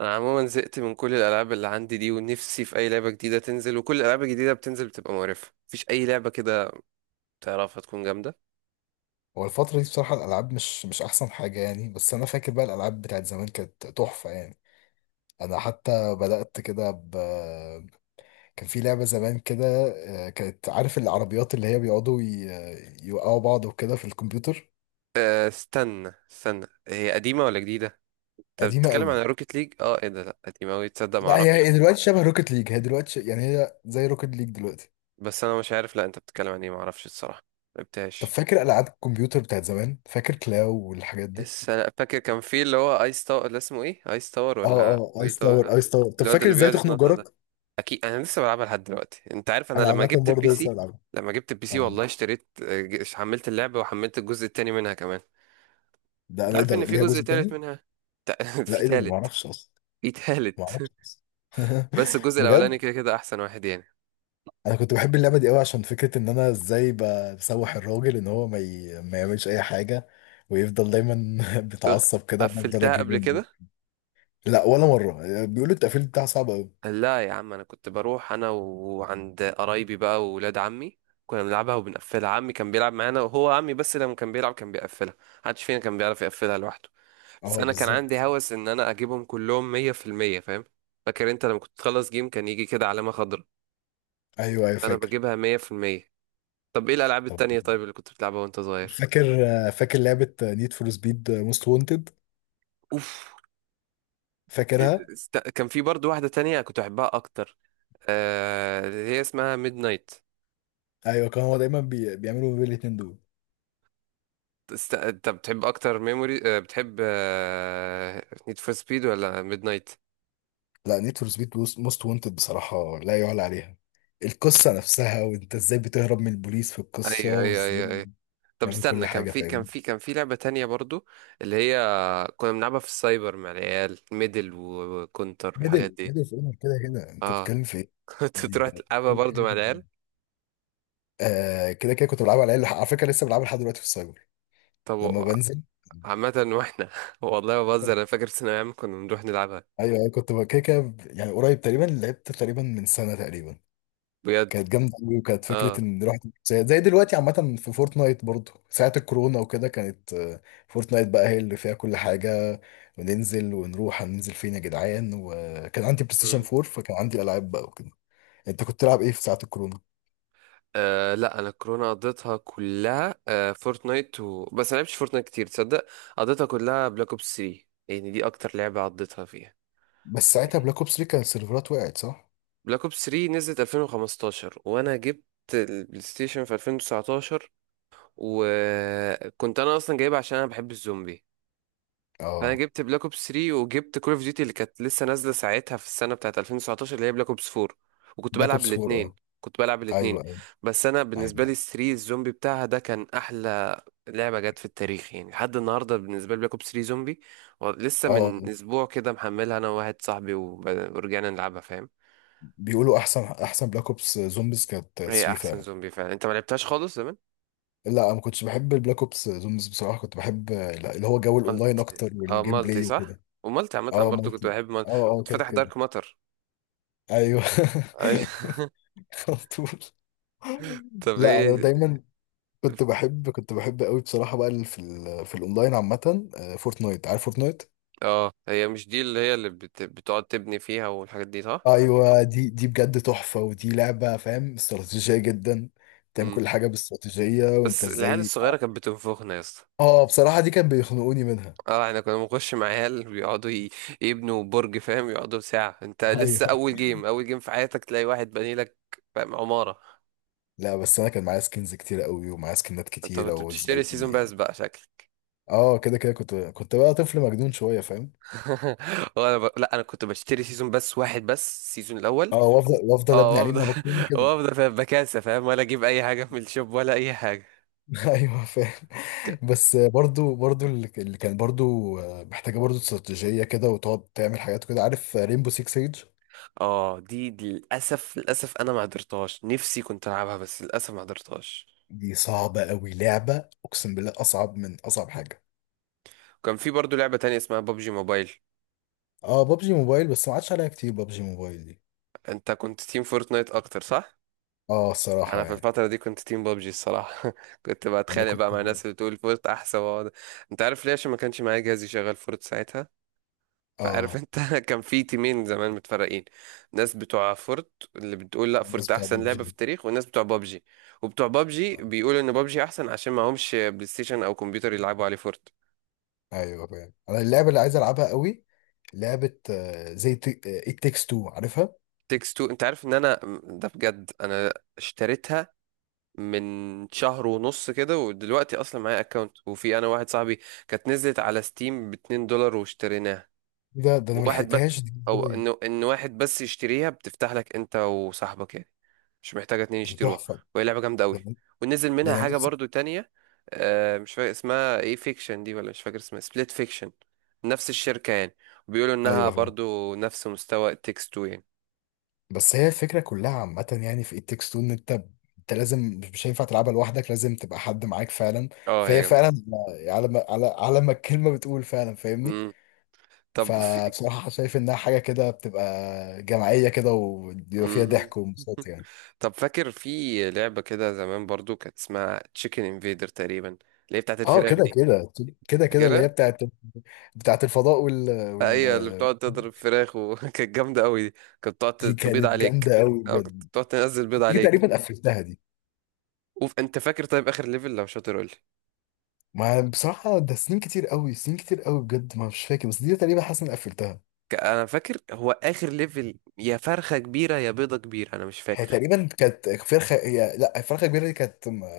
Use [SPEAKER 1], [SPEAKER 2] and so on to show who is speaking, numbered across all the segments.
[SPEAKER 1] انا عموما زهقت من كل الالعاب اللي عندي دي ونفسي في اي لعبه جديده تنزل، وكل الالعاب الجديده بتنزل بتبقى مقرفه. مفيش اي لعبه كده تعرفها تكون جامده.
[SPEAKER 2] هو الفترة دي بصراحة الألعاب مش أحسن حاجة يعني، بس أنا فاكر بقى الألعاب بتاعت زمان كانت تحفة يعني. أنا حتى بدأت كده كان في لعبة زمان كده، كانت، عارف العربيات اللي هي بيقعدوا يوقعوا بعض وكده في الكمبيوتر.
[SPEAKER 1] أه، استنى استنى، هي قديمه ولا جديده؟ انت
[SPEAKER 2] قديمة
[SPEAKER 1] بتتكلم عن
[SPEAKER 2] قوي.
[SPEAKER 1] روكيت ليج؟ اه، ايه ده؟ لا قديمه اوي، تصدق
[SPEAKER 2] لا هي
[SPEAKER 1] معرفش.
[SPEAKER 2] هي دلوقتي شبه روكت ليج، هي دلوقتي يعني هي زي روكت ليج دلوقتي.
[SPEAKER 1] بس انا مش عارف، لا انت بتتكلم عن ايه؟ معرفش الصراحه،
[SPEAKER 2] طب
[SPEAKER 1] ملعبتهاش.
[SPEAKER 2] فاكر ألعاب الكمبيوتر بتاعت زمان، فاكر كلاو والحاجات دي.
[SPEAKER 1] بس انا فاكر كان في اللي هو ايس تاور، اللي اسمه ايه، ايس تاور
[SPEAKER 2] اه،
[SPEAKER 1] ولا
[SPEAKER 2] اه
[SPEAKER 1] ايه
[SPEAKER 2] ايس تاور،
[SPEAKER 1] تاور؟
[SPEAKER 2] ايس تاور. طب
[SPEAKER 1] الواد
[SPEAKER 2] فاكر
[SPEAKER 1] اللي
[SPEAKER 2] ازاي
[SPEAKER 1] بيقعد
[SPEAKER 2] تخنق
[SPEAKER 1] يتنطط ده،
[SPEAKER 2] جارك؟
[SPEAKER 1] اكيد انا لسه بلعبها لحد دلوقتي. انت عارف انا
[SPEAKER 2] انا
[SPEAKER 1] لما
[SPEAKER 2] عامه
[SPEAKER 1] جبت البي
[SPEAKER 2] برضه لسه
[SPEAKER 1] سي،
[SPEAKER 2] بلعبها.
[SPEAKER 1] لما جبت البي سي
[SPEAKER 2] آه.
[SPEAKER 1] والله اشتريت حملت اللعبه وحملت الجزء التاني منها كمان.
[SPEAKER 2] ده
[SPEAKER 1] انت
[SPEAKER 2] انا ايه
[SPEAKER 1] عارف ان
[SPEAKER 2] ده،
[SPEAKER 1] في
[SPEAKER 2] ليها
[SPEAKER 1] جزء
[SPEAKER 2] جزء
[SPEAKER 1] تالت
[SPEAKER 2] تاني؟
[SPEAKER 1] منها؟
[SPEAKER 2] لا،
[SPEAKER 1] في
[SPEAKER 2] ايه ده، انا ما
[SPEAKER 1] تالت،
[SPEAKER 2] اعرفش اصلا.
[SPEAKER 1] في
[SPEAKER 2] ما
[SPEAKER 1] تالت.
[SPEAKER 2] اعرفش اصلا.
[SPEAKER 1] بس الجزء الاولاني
[SPEAKER 2] بجد.
[SPEAKER 1] كده كده احسن واحد يعني.
[SPEAKER 2] انا كنت بحب اللعبه دي قوي عشان فكره ان انا ازاي بسوح الراجل ان هو ما يعملش اي حاجه، ويفضل دايما بيتعصب كده وانا افضل
[SPEAKER 1] قفلتها
[SPEAKER 2] اجري
[SPEAKER 1] قبل
[SPEAKER 2] منه.
[SPEAKER 1] كده؟
[SPEAKER 2] لا، ولا مره، بيقولوا التقفيل بتاعها صعب قوي.
[SPEAKER 1] لا يا عم، انا كنت بروح انا وعند قرايبي بقى وولاد عمي، كنا بنلعبها وبنقفلها. عمي كان بيلعب معانا، وهو عمي بس لما كان بيلعب كان بيقفلها، محدش فينا كان بيعرف يقفلها لوحده. بس
[SPEAKER 2] اه
[SPEAKER 1] انا كان عندي
[SPEAKER 2] بالظبط.
[SPEAKER 1] هوس ان انا اجيبهم كلهم 100%، فاهم؟ فاكر انت لما كنت تخلص جيم كان يجي كده علامة خضراء؟
[SPEAKER 2] ايوه، ايوه
[SPEAKER 1] فانا
[SPEAKER 2] فاكر.
[SPEAKER 1] بجيبها 100%. طب ايه الالعاب
[SPEAKER 2] طب
[SPEAKER 1] التانية طيب اللي كنت بتلعبها وانت صغير؟
[SPEAKER 2] فاكر فاكر لعبه نيد فور سبيد موست وونتد.
[SPEAKER 1] اوف.
[SPEAKER 2] فاكرها.
[SPEAKER 1] كان في برضو واحدة تانية كنت احبها اكتر، اللي هي اسمها ميد نايت.
[SPEAKER 2] ايوه، كان هو دايما بيعملوا ما بين الاتنين دول.
[SPEAKER 1] انت بتحب اكتر ميموري، بتحب نيد فور سبيد ولا ميد نايت؟
[SPEAKER 2] لا، نيد فور سبيد موست وانتد بصراحة لا يعلى عليها. القصة نفسها، وانت ازاي بتهرب من البوليس في القصة،
[SPEAKER 1] ايوه ايوه
[SPEAKER 2] وازاي
[SPEAKER 1] ايوه ايوه. طب
[SPEAKER 2] بتعمل كل
[SPEAKER 1] استنى، كان
[SPEAKER 2] حاجة،
[SPEAKER 1] في كان
[SPEAKER 2] فاهم.
[SPEAKER 1] في كان في لعبة تانية برضو، اللي هي كنا بنلعبها في السايبر مع العيال، ميدل وكونتر والحاجات
[SPEAKER 2] ميدل
[SPEAKER 1] دي.
[SPEAKER 2] ميدل في اونر، كده كده انت
[SPEAKER 1] اه.
[SPEAKER 2] بتتكلم في ايه.
[SPEAKER 1] كنت
[SPEAKER 2] دي-
[SPEAKER 1] تروح
[SPEAKER 2] ده
[SPEAKER 1] تلعبها
[SPEAKER 2] كل
[SPEAKER 1] برضو
[SPEAKER 2] حاجة في
[SPEAKER 1] مع العيال.
[SPEAKER 2] الدنيا. كده كده كنت بلعبها على العيال، على فكرة لسه بلعبها لحد دلوقتي في السايبر
[SPEAKER 1] طب
[SPEAKER 2] لما بنزل.
[SPEAKER 1] عامة واحنا والله ما بهزر، انا فاكر في ثانوية عامة كنا بنروح نلعبها.
[SPEAKER 2] ايوه ايوه، كنت بقى كده كده يعني، قريب تقريبا لعبت تقريبا من سنة تقريبا.
[SPEAKER 1] بجد.
[SPEAKER 2] كانت جامده قوي، وكانت
[SPEAKER 1] اه.
[SPEAKER 2] فكره ان رحت زي دلوقتي عامه في فورتنايت، برضو ساعه الكورونا وكده كانت فورتنايت بقى هي اللي فيها كل حاجه، وننزل ونروح، هننزل فين يا جدعان؟ وكان عندي بلاي ستيشن
[SPEAKER 1] مم.
[SPEAKER 2] 4، فكان عندي العاب بقى وكده. انت كنت تلعب ايه في ساعه الكورونا؟
[SPEAKER 1] آه لا، انا كورونا قضيتها كلها فورتنايت بس ما لعبتش فورتنايت كتير تصدق. قضيتها كلها بلاك اوبس 3 يعني، دي اكتر لعبة قضيتها فيها.
[SPEAKER 2] بس ساعتها بلاك اوبس 3 كان السيرفرات وقعت، صح؟
[SPEAKER 1] بلاك اوبس 3 نزلت 2015، وانا جبت البلاي ستيشن في 2019، وكنت انا اصلا جايبها عشان انا بحب الزومبي. فانا
[SPEAKER 2] اه،
[SPEAKER 1] جبت بلاك اوبس 3، وجبت كول اوف ديوتي اللي كانت لسه نازله ساعتها في السنه بتاعت 2019، اللي هي بلاك اوبس 4. وكنت
[SPEAKER 2] بلاك
[SPEAKER 1] بلعب
[SPEAKER 2] اوبس 4.
[SPEAKER 1] الاثنين،
[SPEAKER 2] اه
[SPEAKER 1] كنت بلعب الاثنين.
[SPEAKER 2] ايوه ايوه
[SPEAKER 1] بس انا بالنسبه
[SPEAKER 2] ايوه.
[SPEAKER 1] لي 3 الزومبي بتاعها ده كان احلى لعبه جت في التاريخ يعني. لحد النهارده بالنسبه لي بلاك اوبس 3 زومبي. لسه من
[SPEAKER 2] اه،
[SPEAKER 1] اسبوع كده محملها انا وواحد صاحبي ورجعنا نلعبها، فاهم.
[SPEAKER 2] بيقولوا احسن، احسن بلاك اوبس زومبيز كانت
[SPEAKER 1] هي
[SPEAKER 2] 3
[SPEAKER 1] احسن
[SPEAKER 2] فعلا.
[SPEAKER 1] زومبي فعلا، انت ما لعبتهاش خالص زمان؟
[SPEAKER 2] لا، ما كنتش بحب البلاك اوبس زومز بصراحه، كنت بحب، لا، اللي هو جو الاونلاين
[SPEAKER 1] مالتي.
[SPEAKER 2] اكتر
[SPEAKER 1] اه
[SPEAKER 2] والجيم
[SPEAKER 1] مالتي
[SPEAKER 2] بلاي
[SPEAKER 1] صح،
[SPEAKER 2] وكده.
[SPEAKER 1] ومالتي عامه أنا
[SPEAKER 2] اه اه
[SPEAKER 1] برضو كنت
[SPEAKER 2] مالتي.
[SPEAKER 1] بحب مالتي،
[SPEAKER 2] اه اه
[SPEAKER 1] كنت
[SPEAKER 2] كده
[SPEAKER 1] فاتح
[SPEAKER 2] كده.
[SPEAKER 1] دارك ماتر.
[SPEAKER 2] ايوه.
[SPEAKER 1] اي.
[SPEAKER 2] على طول.
[SPEAKER 1] طب
[SPEAKER 2] لا انا
[SPEAKER 1] ايه.
[SPEAKER 2] دايما. كنت بحب قوي بصراحه بقى، في الاونلاين عامه، فورتنايت، عارف فورتنايت؟
[SPEAKER 1] اه، هي مش دي اللي هي اللي بتقعد تبني فيها والحاجات دي صح؟
[SPEAKER 2] ايوه، دي بجد تحفه، ودي لعبه فاهم، استراتيجيه جدا. بتعمل
[SPEAKER 1] مم.
[SPEAKER 2] كل حاجه باستراتيجيه، وانت
[SPEAKER 1] بس العيال
[SPEAKER 2] ازاي.
[SPEAKER 1] الصغيره كانت بتنفخنا يا اسطى.
[SPEAKER 2] اه بصراحه دي كان بيخنقوني منها.
[SPEAKER 1] اه احنا كنا بنخش مع عيال بيقعدوا يبنوا برج، فاهم، يقعدوا ساعه. انت لسه
[SPEAKER 2] ايوه.
[SPEAKER 1] اول جيم اول جيم في حياتك تلاقي واحد بني لك، فاهم، عماره.
[SPEAKER 2] لا بس انا كان معايا سكنز كتير قوي، ومعايا سكنات
[SPEAKER 1] انت
[SPEAKER 2] كتيره
[SPEAKER 1] كنت
[SPEAKER 2] وازاي.
[SPEAKER 1] بتشتري سيزون باس بقى شكل.
[SPEAKER 2] اه كده كده كنت بقى طفل مجنون شويه فاهم.
[SPEAKER 1] وانا لا، انا كنت بشتري سيزون بس واحد، بس السيزون الاول.
[SPEAKER 2] اه، وافضل
[SPEAKER 1] اه
[SPEAKER 2] ابني عليه،
[SPEAKER 1] وافضل.
[SPEAKER 2] ما انا بكون كده.
[SPEAKER 1] وافضل فاهم، بكاسه فاهم، ولا اجيب اي حاجه من الشوب ولا اي حاجه.
[SPEAKER 2] ايوه فاهم.
[SPEAKER 1] ك-
[SPEAKER 2] بس برضو اللي كان برضو محتاجه برضو استراتيجيه كده، وتقعد تعمل حاجات كده، عارف ريمبو 6 سيج؟
[SPEAKER 1] اه، دي دي للاسف، للاسف انا ما قدرتهاش، نفسي كنت العبها بس للاسف ما قدرتهاش.
[SPEAKER 2] دي صعبه قوي لعبه، اقسم بالله اصعب من اصعب حاجه.
[SPEAKER 1] كان في برضو لعبه تانية اسمها ببجي موبايل.
[SPEAKER 2] اه بابجي موبايل، بس ما عادش عليها كتير بابجي موبايل دي.
[SPEAKER 1] انت كنت تيم فورتنايت اكتر صح؟
[SPEAKER 2] اه الصراحه
[SPEAKER 1] انا في
[SPEAKER 2] يعني.
[SPEAKER 1] الفتره دي كنت تيم ببجي الصراحه. كنت
[SPEAKER 2] انا
[SPEAKER 1] بتخانق بقى
[SPEAKER 2] كنت.
[SPEAKER 1] مع الناس اللي بتقول فورت احسن، واقعد. انت عارف ليه؟ عشان ما كانش معايا جهاز يشغل فورت ساعتها. فعارف
[SPEAKER 2] اه
[SPEAKER 1] انت، كان في تيمين زمان متفرقين. ناس بتوع فورت اللي بتقول لا
[SPEAKER 2] الناس
[SPEAKER 1] فورت
[SPEAKER 2] بتاع
[SPEAKER 1] احسن لعبة في
[SPEAKER 2] بابجي.
[SPEAKER 1] التاريخ، والناس بتوع بابجي وبتوع بابجي بيقولوا ان بابجي احسن عشان معهمش بلاي ستيشن او كمبيوتر يلعبوا عليه فورت.
[SPEAKER 2] ايوه فاهم، انا اللعبه اللي عايز العبها قوي لعبه، زي ات تيكس تو، عارفها؟
[SPEAKER 1] تيكس تو، انت عارف ان انا ده بجد انا اشتريتها من شهر ونص كده، ودلوقتي اصلا معايا اكونت، وفي انا واحد صاحبي، كانت نزلت على ستيم بـ$2 واشتريناها.
[SPEAKER 2] ده انا ما
[SPEAKER 1] وواحد بس،
[SPEAKER 2] لحقتهاش دي
[SPEAKER 1] او
[SPEAKER 2] ازاي.
[SPEAKER 1] انه ان واحد بس يشتريها بتفتح لك انت وصاحبك يعني، مش محتاجه اتنين
[SPEAKER 2] دي
[SPEAKER 1] يشتروها.
[SPEAKER 2] تحفه.
[SPEAKER 1] وهي لعبه جامده
[SPEAKER 2] ده
[SPEAKER 1] قوي.
[SPEAKER 2] أنا-
[SPEAKER 1] ونزل
[SPEAKER 2] ده
[SPEAKER 1] منها
[SPEAKER 2] انا
[SPEAKER 1] حاجه
[SPEAKER 2] نفسي.
[SPEAKER 1] برضو تانية، آه مش فاكر اسمها ايه، فيكشن دي ولا مش فاكر اسمها، سبليت فيكشن، نفس الشركه يعني. وبيقولوا انها
[SPEAKER 2] ايوه فاهم.
[SPEAKER 1] برضو نفس مستوى تكست 2 يعني.
[SPEAKER 2] بس هي الفكره كلها عامه يعني في ات تيكس تو، ان انت لازم، مش هينفع تلعبها لوحدك، لازم تبقى حد معاك فعلا.
[SPEAKER 1] اه هي
[SPEAKER 2] فهي
[SPEAKER 1] جامده.
[SPEAKER 2] فعلا على ما الكلمه بتقول فعلا فاهمني.
[SPEAKER 1] مم. طب في.
[SPEAKER 2] فبصراحه شايف انها حاجه كده بتبقى جماعيه كده، وبيبقى فيها
[SPEAKER 1] مم.
[SPEAKER 2] ضحك وانبساط يعني.
[SPEAKER 1] طب فاكر في لعبه كده زمان برضو كانت اسمها تشيكن انفيدر تقريبا، اللي هي بتاعت
[SPEAKER 2] اه
[SPEAKER 1] الفراخ
[SPEAKER 2] كده
[SPEAKER 1] دي؟
[SPEAKER 2] كده. كده كده اللي هي
[SPEAKER 1] فاكرها؟
[SPEAKER 2] بتاعت الفضاء وال وال
[SPEAKER 1] هي اللي بتقعد تضرب فراخ، وكانت جامدة قوي دي، كانت
[SPEAKER 2] دي
[SPEAKER 1] بتقعد تبيض
[SPEAKER 2] كانت
[SPEAKER 1] عليك.
[SPEAKER 2] جامده قوي
[SPEAKER 1] اه كانت
[SPEAKER 2] بجد.
[SPEAKER 1] بتقعد تنزل بيض
[SPEAKER 2] دي
[SPEAKER 1] عليك.
[SPEAKER 2] تقريبا قفلتها دي.
[SPEAKER 1] انت فاكر طيب اخر ليفل لو شاطر قول لي.
[SPEAKER 2] ما بصراحه ده سنين كتير قوي، سنين كتير قوي بجد، ما مش فاكر، بس دي تقريبا حاسس اني قفلتها.
[SPEAKER 1] انا فاكر هو اخر ليفل يا فرخة كبيرة يا بيضة كبيرة، انا مش
[SPEAKER 2] هي
[SPEAKER 1] فاكر.
[SPEAKER 2] تقريبا كانت فرخه، هي لا فرخه كبيره دي كانت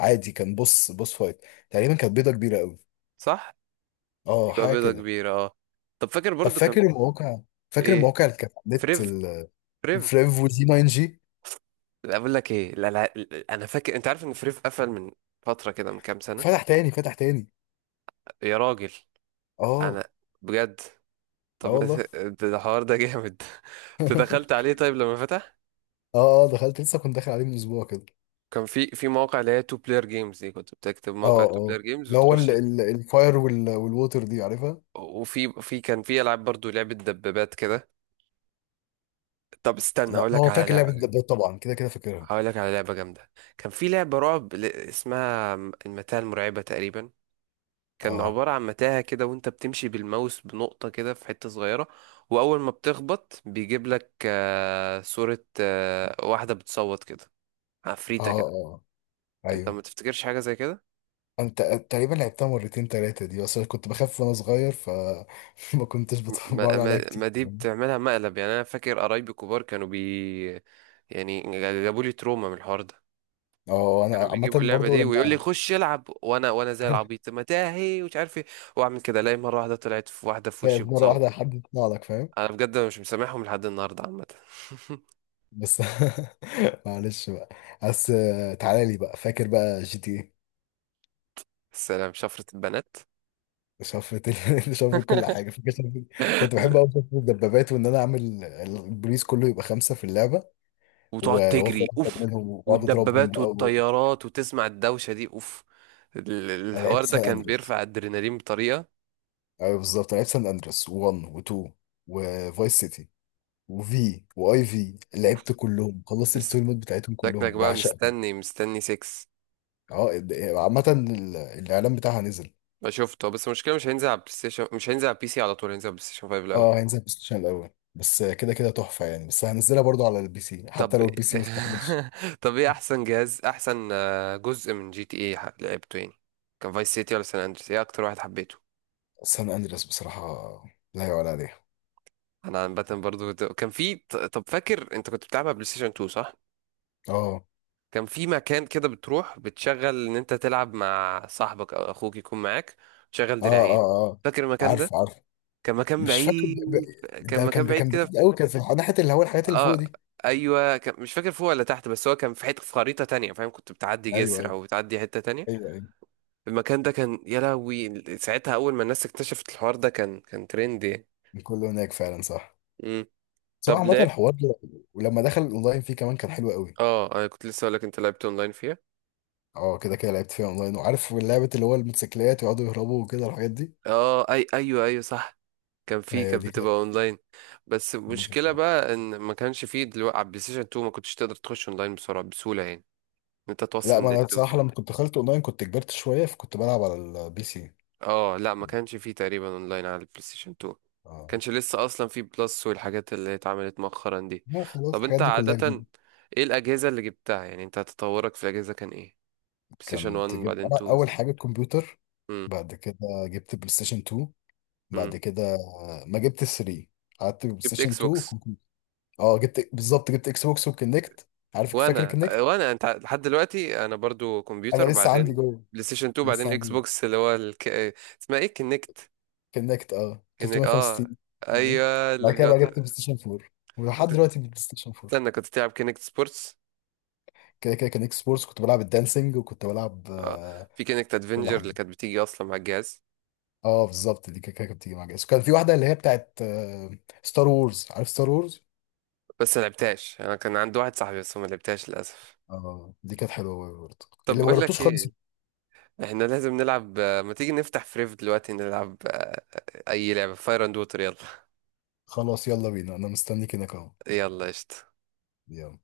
[SPEAKER 2] عادي، كان بص بص فايت، تقريبا كانت بيضه كبيره قوي.
[SPEAKER 1] صح،
[SPEAKER 2] اه
[SPEAKER 1] يبقى
[SPEAKER 2] حاجه
[SPEAKER 1] بيضة
[SPEAKER 2] كده.
[SPEAKER 1] كبيرة اه. طب فاكر
[SPEAKER 2] طب
[SPEAKER 1] برضو كان
[SPEAKER 2] فاكر المواقع، فاكر
[SPEAKER 1] ايه؟
[SPEAKER 2] المواقع اللي كانت على النت
[SPEAKER 1] فريف. فريف.
[SPEAKER 2] فريف وزي 9 جي.
[SPEAKER 1] لا بقول لك ايه، لا لا لا، انا فاكر انت عارف ان فريف قفل من فترة كده من كام سنة.
[SPEAKER 2] فتح تاني، فتح تاني.
[SPEAKER 1] يا راجل. انا
[SPEAKER 2] اه،
[SPEAKER 1] بجد. طب
[SPEAKER 2] اه
[SPEAKER 1] ما
[SPEAKER 2] والله.
[SPEAKER 1] ت- ده ده الحوار ده جامد. تدخلت عليه طيب لما فتح؟
[SPEAKER 2] اه اه، دخلت لسه، كنت داخل عليه من اسبوع كده.
[SPEAKER 1] كان في، في مواقع اللي هي تو بلاير جيمز دي، كنت بتكتب موقع
[SPEAKER 2] اه
[SPEAKER 1] تو
[SPEAKER 2] اه،
[SPEAKER 1] بلاير جيمز
[SPEAKER 2] اللي هو
[SPEAKER 1] وتخش.
[SPEAKER 2] الفاير والووتر دي عارفها.
[SPEAKER 1] وفي، في كان في العاب برضو، لعبه دبابات كده. طب استنى
[SPEAKER 2] لا
[SPEAKER 1] هقول لك
[SPEAKER 2] هو
[SPEAKER 1] على
[SPEAKER 2] فاكر لعبه
[SPEAKER 1] لعبه جامده،
[SPEAKER 2] الدبابات طبعا، كده كده فاكرها.
[SPEAKER 1] هقول لك على لعبه جامده، كان في لعبه رعب اسمها المتاهه المرعبه تقريبا.
[SPEAKER 2] اه
[SPEAKER 1] كان
[SPEAKER 2] اه
[SPEAKER 1] عباره عن متاهه كده، وانت بتمشي بالماوس بنقطه كده في حته صغيره، واول ما بتخبط بيجيب لك صوره، واحده بتصوت كده،
[SPEAKER 2] اه.
[SPEAKER 1] عفريته كده.
[SPEAKER 2] اه.
[SPEAKER 1] انت
[SPEAKER 2] ايوه.
[SPEAKER 1] ما تفتكرش حاجه زي كده؟
[SPEAKER 2] انت تقريبا لعبتها مرتين ثلاثه دي، بس أنا كنت بخاف وانا صغير ما كنتش
[SPEAKER 1] ما,
[SPEAKER 2] بقعد عليها
[SPEAKER 1] ما,
[SPEAKER 2] كتير.
[SPEAKER 1] ما دي بتعملها مقلب يعني. انا فاكر قرايبي كبار كانوا بي، يعني جابوا لي تروما من الحوار ده.
[SPEAKER 2] اه اه. انا
[SPEAKER 1] كانوا
[SPEAKER 2] عامه
[SPEAKER 1] بيجيبوا اللعبه
[SPEAKER 2] برضو
[SPEAKER 1] دي ويقول لي
[SPEAKER 2] لما
[SPEAKER 1] خش العب، وانا وانا زي العبيط، ما تاهي ومش عارف ايه، واعمل كده، الاقي مره واحده طلعت في، واحده في وشي
[SPEAKER 2] خايف مره
[SPEAKER 1] بتصوت.
[SPEAKER 2] واحده حد يطلع لك فاهم.
[SPEAKER 1] انا بجد مش مسامحهم لحد النهارده عامه.
[SPEAKER 2] بس معلش بقى. بس تعالى لي بقى، فاكر بقى جي تي إيه؟
[SPEAKER 1] السلام شفره البنات.
[SPEAKER 2] شفت شفت كل حاجه، فاكر، كنت بحب قوي، شفت الدبابات، وان انا اعمل البوليس كله يبقى خمسه في اللعبه،
[SPEAKER 1] وتقعد
[SPEAKER 2] وافضل
[SPEAKER 1] تجري
[SPEAKER 2] اهرب
[SPEAKER 1] اوف،
[SPEAKER 2] منهم، واقعد اضربهم
[SPEAKER 1] والدبابات
[SPEAKER 2] بقى
[SPEAKER 1] والطيارات وتسمع الدوشه دي اوف. ال-
[SPEAKER 2] انا لعبت
[SPEAKER 1] الحوار ده
[SPEAKER 2] سان
[SPEAKER 1] كان
[SPEAKER 2] اندريس.
[SPEAKER 1] بيرفع الادرينالين بطريقه
[SPEAKER 2] ايوه بالظبط، انا لعبت سان اندريس و1 و2 وفايس سيتي، وفي واي في،
[SPEAKER 1] اوف.
[SPEAKER 2] لعبت كلهم، خلصت الستوري مود بتاعتهم
[SPEAKER 1] شكلك
[SPEAKER 2] كلهم
[SPEAKER 1] بقى
[SPEAKER 2] بعشقهم.
[SPEAKER 1] مستني مستني 6.
[SPEAKER 2] اه عامه الاعلان بتاعها نزل.
[SPEAKER 1] ما شفته، بس المشكله مش هينزل على بلاي ستيشن، مش هينزل على بي سي على طول، هينزل على بلاي ستيشن 5 الاول.
[SPEAKER 2] اه هينزل بلاي ستيشن الاول، بس كده كده تحفه يعني، بس هنزلها برضو على البي سي
[SPEAKER 1] طب
[SPEAKER 2] حتى لو البي سي ما استحملش.
[SPEAKER 1] طب ايه احسن جهاز، احسن جزء من جي تي ايه لعبته يعني؟ كان فايس سيتي ولا سان اندريس؟ ايه اكتر واحد حبيته؟
[SPEAKER 2] سان اندريس بصراحة، لا يعلى عليها.
[SPEAKER 1] انا عامه برضو كنت، كان في طب فاكر انت كنت بتلعبها بلاي ستيشن 2 صح؟
[SPEAKER 2] اه.
[SPEAKER 1] كان في مكان كده بتروح بتشغل ان انت تلعب مع صاحبك او اخوك يكون معاك، تشغل
[SPEAKER 2] اه
[SPEAKER 1] دراعين.
[SPEAKER 2] اه اه.
[SPEAKER 1] فاكر المكان ده؟
[SPEAKER 2] عارف عارف.
[SPEAKER 1] كان مكان
[SPEAKER 2] مش فاكر
[SPEAKER 1] بعيد. كان
[SPEAKER 2] ده
[SPEAKER 1] مكان
[SPEAKER 2] كان
[SPEAKER 1] بعيد
[SPEAKER 2] كان
[SPEAKER 1] كده.
[SPEAKER 2] بعيد قوي، كان في ناحية اللي هو الحاجات اللي فوق
[SPEAKER 1] اه.
[SPEAKER 2] دي.
[SPEAKER 1] ايوه كان، مش فاكر فوق ولا تحت، بس هو كان في حته في خريطه تانية فاهم، كنت بتعدي
[SPEAKER 2] ايوه
[SPEAKER 1] جسر
[SPEAKER 2] ايوه
[SPEAKER 1] او بتعدي حته تانية.
[SPEAKER 2] ايوه ايوه.
[SPEAKER 1] المكان ده كان يا لهوي ساعتها اول ما الناس اكتشفت الحوار ده كان، كان ترند يعني.
[SPEAKER 2] كله هناك فعلا صح.
[SPEAKER 1] امم.
[SPEAKER 2] سواء
[SPEAKER 1] طب
[SPEAKER 2] عامة
[SPEAKER 1] لعبت.
[SPEAKER 2] الحوار ده، ولما دخل الاونلاين فيه كمان كان حلو قوي.
[SPEAKER 1] اه انا كنت لسه اقول لك، انت لعبت اونلاين فيها؟
[SPEAKER 2] اه كده كده لعبت فيها اونلاين، وعارف لعبة اللي هو الموتوسيكلات، يقعدوا يهربوا وكده الحاجات دي.
[SPEAKER 1] اه اي ايوه ايوه صح. كان في،
[SPEAKER 2] ايوه
[SPEAKER 1] كانت
[SPEAKER 2] دي كانت،
[SPEAKER 1] بتبقى اونلاين. بس
[SPEAKER 2] دي كانت
[SPEAKER 1] المشكله
[SPEAKER 2] تحفة.
[SPEAKER 1] بقى ان ما كانش فيه دلوقتي على البلاي ستيشن 2 ما كنتش تقدر تخش اونلاين بسرعه بسهوله يعني، إن انت
[SPEAKER 2] لا
[SPEAKER 1] توصل
[SPEAKER 2] ما انا
[SPEAKER 1] نت.
[SPEAKER 2] بصراحة لما كنت دخلت اونلاين كنت كبرت شوية، فكنت بلعب على البي سي.
[SPEAKER 1] اه لا، ما
[SPEAKER 2] اه.
[SPEAKER 1] كانش فيه تقريبا اونلاين على البلاي ستيشن 2،
[SPEAKER 2] آه.
[SPEAKER 1] كانش لسه اصلا فيه بلس والحاجات اللي اتعملت مؤخرا دي.
[SPEAKER 2] لا خلاص
[SPEAKER 1] طب
[SPEAKER 2] الحاجات
[SPEAKER 1] انت
[SPEAKER 2] دي كلها جديدة.
[SPEAKER 1] عادة ايه الاجهزة اللي جبتها يعني، انت تطورك في الاجهزة كان ايه؟ بلاي ستيشن
[SPEAKER 2] كنت
[SPEAKER 1] 1،
[SPEAKER 2] جبت
[SPEAKER 1] بعدين
[SPEAKER 2] أنا
[SPEAKER 1] 2،
[SPEAKER 2] أول
[SPEAKER 1] 3.
[SPEAKER 2] حاجة الكمبيوتر.
[SPEAKER 1] امم.
[SPEAKER 2] بعد كده جبت بلاي ستيشن 2.
[SPEAKER 1] امم.
[SPEAKER 2] بعد كده ما جبت 3، قعدت بلاي
[SPEAKER 1] جبت
[SPEAKER 2] ستيشن
[SPEAKER 1] اكس
[SPEAKER 2] 2
[SPEAKER 1] بوكس.
[SPEAKER 2] وكمبيوتر. اه، بالظبط جبت اكس بوكس وكنكت. عارف فاكر
[SPEAKER 1] وانا
[SPEAKER 2] كنكت؟
[SPEAKER 1] وانا انت لحد دلوقتي، انا برضو
[SPEAKER 2] انا
[SPEAKER 1] كمبيوتر،
[SPEAKER 2] لسه عندي
[SPEAKER 1] بعدين
[SPEAKER 2] جوه،
[SPEAKER 1] بلاي ستيشن 2،
[SPEAKER 2] لسه
[SPEAKER 1] بعدين
[SPEAKER 2] عندي
[SPEAKER 1] اكس
[SPEAKER 2] جوه.
[SPEAKER 1] بوكس، اللي هو اسمها ايه، كينكت.
[SPEAKER 2] كنكت، اه،
[SPEAKER 1] كينكت اه.
[SPEAKER 2] 365 يعني.
[SPEAKER 1] ايوه اللي
[SPEAKER 2] بعد كده بقى
[SPEAKER 1] بيقعد.
[SPEAKER 2] جبت بلاي ستيشن 4، ولحد
[SPEAKER 1] كنت،
[SPEAKER 2] دلوقتي بلاي ستيشن 4.
[SPEAKER 1] استنى كنت تلعب كينكت سبورتس؟
[SPEAKER 2] كده كده كان اكس بورس كنت بلعب الدانسينج، وكنت بلعب
[SPEAKER 1] اه. في كانكت
[SPEAKER 2] كل
[SPEAKER 1] ادفنجر اللي
[SPEAKER 2] حاجه.
[SPEAKER 1] كانت بتيجي اصلا مع الجهاز.
[SPEAKER 2] اه بالظبط دي كده كده كانت بتيجي مع جايز، وكان في واحده اللي هي بتاعت ستار وورز، عارف ستار وورز؟
[SPEAKER 1] بس ما لعبتهاش، انا كان عندي واحد صاحبي بس ما لعبتهاش للاسف.
[SPEAKER 2] اه دي كانت حلوه أوي برضه،
[SPEAKER 1] طب
[SPEAKER 2] اللي ما
[SPEAKER 1] بقول
[SPEAKER 2] جربتوش
[SPEAKER 1] لك
[SPEAKER 2] خالص.
[SPEAKER 1] ايه، احنا لازم نلعب، ما تيجي نفتح فريف دلوقتي نلعب اي لعبه، فاير اند ووتر، يلا.
[SPEAKER 2] خلاص يلا بينا، انا مستنيك هناك اهو.
[SPEAKER 1] يلا قشطة.
[SPEAKER 2] يلا